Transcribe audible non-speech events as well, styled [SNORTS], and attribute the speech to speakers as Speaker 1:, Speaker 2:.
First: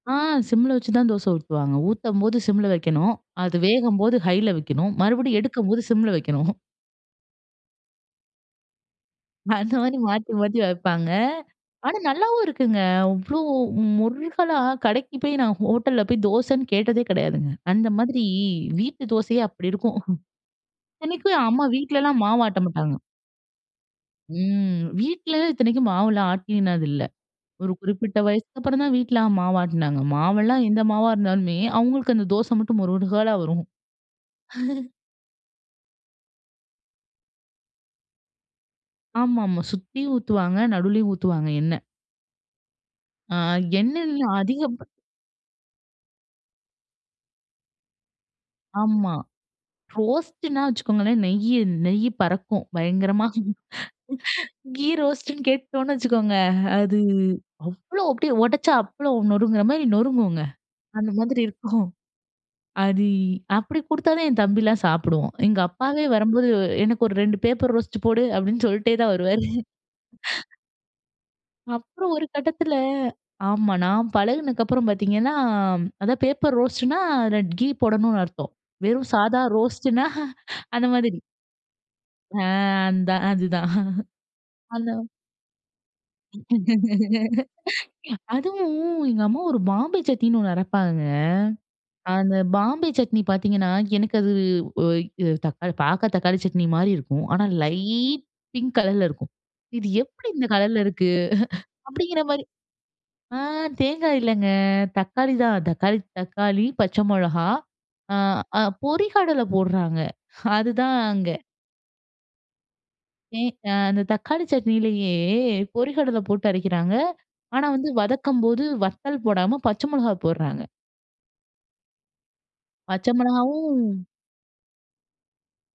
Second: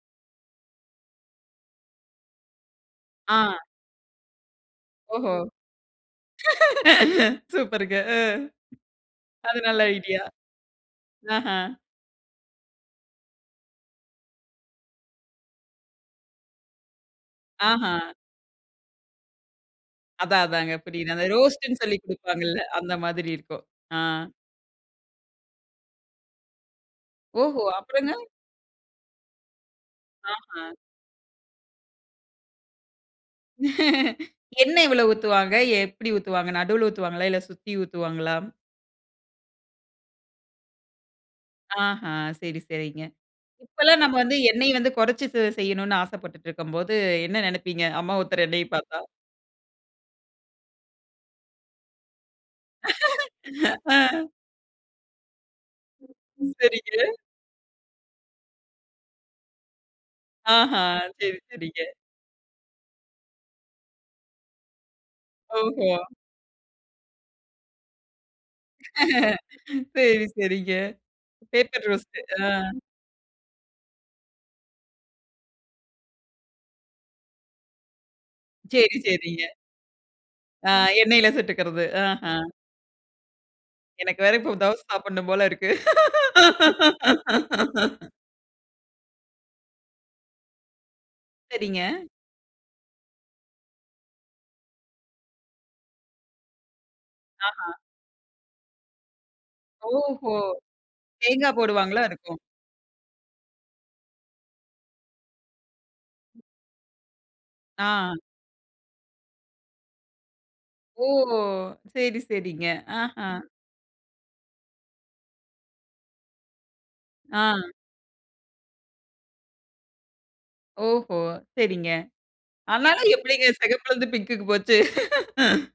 Speaker 1: ஆ, சிம்ல வச்சுதான் தோசை ஊத்துவாங்க. ஊத்தம்போது சிம்ல வைக்கணும். அது
Speaker 2: ஆ.
Speaker 1: வேகம்போது ஹைல வைக்கணும்.
Speaker 2: ஓஹோ!
Speaker 1: மறுபடியும் எடுக்கம்போது சிம்ல வைக்கணும். [SNORTS]
Speaker 2: [LAUGHS] சூப்பர்ங்க, அ. அது
Speaker 1: அந்த
Speaker 2: நல்ல
Speaker 1: மாதிரி
Speaker 2: ஐடியா.
Speaker 1: மாத்தி, மாத்தி வைப்பாங்க.
Speaker 2: ஆஹ.
Speaker 1: ஆனா நல்லாவும் இருக்குங்க. அவ்ளோ முறுகலா கடைக்கு போய் நான் ஹோட்டல்ல போய் தோசன்னு கேட்டதே கெடையாதுங்க. அந்த
Speaker 2: ஆஹ.
Speaker 1: மாதிரி வீட்டு தோசையே அப்டி இருக்கும்.
Speaker 2: அதா, அதாங்க.
Speaker 1: [SNORTS]
Speaker 2: புரியுது. அந்த
Speaker 1: இத்தனைக்கும் அம்மா
Speaker 2: ரோஸ்ட்னு சொல்லி
Speaker 1: வீட்லல்லாம் மாவு
Speaker 2: குடுப்பாங்கல்ல,
Speaker 1: ஆட்ட
Speaker 2: அந்த
Speaker 1: மாட்டாங்க.
Speaker 2: மாதிரி இருக்கும். ஆ.
Speaker 1: ம். வீட்லல இத்தனைக்கும் மாவுல்லாம் ஆட்டினது இல்ல.
Speaker 2: ஓஹோ!
Speaker 1: ஒரு குறிப்பிட்ட
Speaker 2: அப்புறங்க?
Speaker 1: வயசுக்கு அப்புறம் தான் வீட்ல மாவு ஆட்டுனாங்க. மாவுல்லாம்
Speaker 2: ஆஹ.
Speaker 1: எந்த மாவா இருந்தாலும்மே, அவுங்களுக்கு அந்த தோச மட்டும் மொறுகலா வரும்.
Speaker 2: [LAUGHS] எண்ணெய்
Speaker 1: [LAUGHS]
Speaker 2: எவ்வளவு ஊத்துவாங்க? எப்டி ஊத்துவாங்க? நடுவுல ஊத்துவாங்களா? இல்ல சுத்தி ஊத்துவாங்களா?
Speaker 1: ஆமா, ஆமா. சுத்தியும் ஊத்துவாங்க, நடுவுலயும் ஊத்துவாங்க எண்ணெய்.
Speaker 2: ஆஹ, சரி, சரிங்க.
Speaker 1: அ
Speaker 2: இப்பல்லாம்
Speaker 1: எண்ணெய்
Speaker 2: நம்ம
Speaker 1: நீ
Speaker 2: வந்து எண்ணெய்
Speaker 1: அதிகப்
Speaker 2: வந்து, கொறைச்சு செ செய்யணும்னு ஆசைப்பட்டுட்டு இருக்கும்போது, என்ன நெனைப்பீங்க? அம்மா ஊத்துற எண்ணெய பார்த்தா?
Speaker 1: ஆமா. ரோஸ்ட்னா வச்சுக்கோங்களேன், நெய்யி நெய்யி பறக்கும் பயங்கரமா.
Speaker 2: [LAUGHS] ஆ.
Speaker 1: [CHUCKLES] கீ ரோஸ்ட்னு கேட்டுட்டோம்னு வச்சுக்கோங்க, அது
Speaker 2: சரிங்க.
Speaker 1: அவ்வளவு அப்டியே ஒடச்சா அப்பளம் நொருங்குற மாதிரி நொருங்குங்க.
Speaker 2: ஆஹ,
Speaker 1: அந்த
Speaker 2: சரி,
Speaker 1: மாதிரி
Speaker 2: சரிங்க.
Speaker 1: இருக்கும். அது அப்டி குடுத்தாதான் என் தம்பில்லாம் சாப்பிடுவான். எங்க
Speaker 2: ஓஹோ!
Speaker 1: அப்பாவே வரம்போது "எனக்கு ஒரு 2 பேப்பர் ரோஸ்ட் போடு" அப்டின்னு சொல்லிட்டே தான்
Speaker 2: [LAUGHS]
Speaker 1: வருவாரு.
Speaker 2: சரி,
Speaker 1: [CHUCKLES]
Speaker 2: சரிங்க. பேப்பர்
Speaker 1: அப்புறம்
Speaker 2: ரோஸ்ட்.
Speaker 1: ஒரு
Speaker 2: ஆ.
Speaker 1: கட்டத்துல ஆமா, நான் பழகுனதுக்கு அப்புறம் பாத்தீங்கன்னா, அதாவது பேப்பர் ரோஸ்ட்னா அதுல கீ போடணும்னு அர்த்தம்.
Speaker 2: சேரி,
Speaker 1: வெறும் சாதா
Speaker 2: சேரிங்க.
Speaker 1: ரோஸ்ட்னா [CHUCKLES]
Speaker 2: ஆ,
Speaker 1: அந்த மாதிரி.
Speaker 2: எண்ணெயில சுட்டுக்கிறது. ஆஹா.
Speaker 1: ஆ, அதான், அதுதான்.
Speaker 2: எனக்கு வேற
Speaker 1: [CHUCKLES]
Speaker 2: இப்ப தோசை
Speaker 1: அத
Speaker 2: சாப்பிடணும் போல இருக்கு. [LAUGHS]
Speaker 1: [LAUGHS] அதுவும் எங்க அம்மா ஒரு பாம்பே சட்னின்னு ஒண்ணு அரைப்பாங்கங்க.
Speaker 2: சரிங்க.
Speaker 1: அந்த பாம்பே சட்னி பாத்தீங்கன்னா, எனக்கு அது ஒ எ தக்காளி பார்க்க தக்காளி சட்னி மாரி இருக்கும். ஆனா
Speaker 2: ஆஹா.
Speaker 1: லைட் பிங்க் கலர்ல இருக்கும்." இது எப்டி
Speaker 2: ஓஹோ!
Speaker 1: இந்த கலர்ல இருக்கு?"
Speaker 2: தேங்கா போடுவாங்களா
Speaker 1: அப்படிங்கிற
Speaker 2: இருக்கும்!
Speaker 1: மாரி ஆ தேங்காய் இல்லங்க, தக்காளி தான் தக்காளி தக்காளி, பச்சை மொளகா,
Speaker 2: ஆ.
Speaker 1: அ அ பொரிகடல போட்றாங்க. அதுதான்
Speaker 2: ஓ!
Speaker 1: அங்க.
Speaker 2: சரி, சரிங்க. அஹா.
Speaker 1: எ அ அந்த தக்காளி சட்னியிலயே பொரிகடலை போட்டு அரைக்கிறாங்க. ஆனா
Speaker 2: ஆ.
Speaker 1: வந்து, வதக்கும் போது வத்தல் போடாம பச்சை மொளகா போட்றாங்க.
Speaker 2: ஓஹோ! சரிங்க. ஆனாலும்,
Speaker 1: பச்சை
Speaker 2: எப்டிங்க
Speaker 1: மொளகாவும்
Speaker 2: சிகப்புல இருந்து பிங்குக்கு போச்சு? [LAUGHS]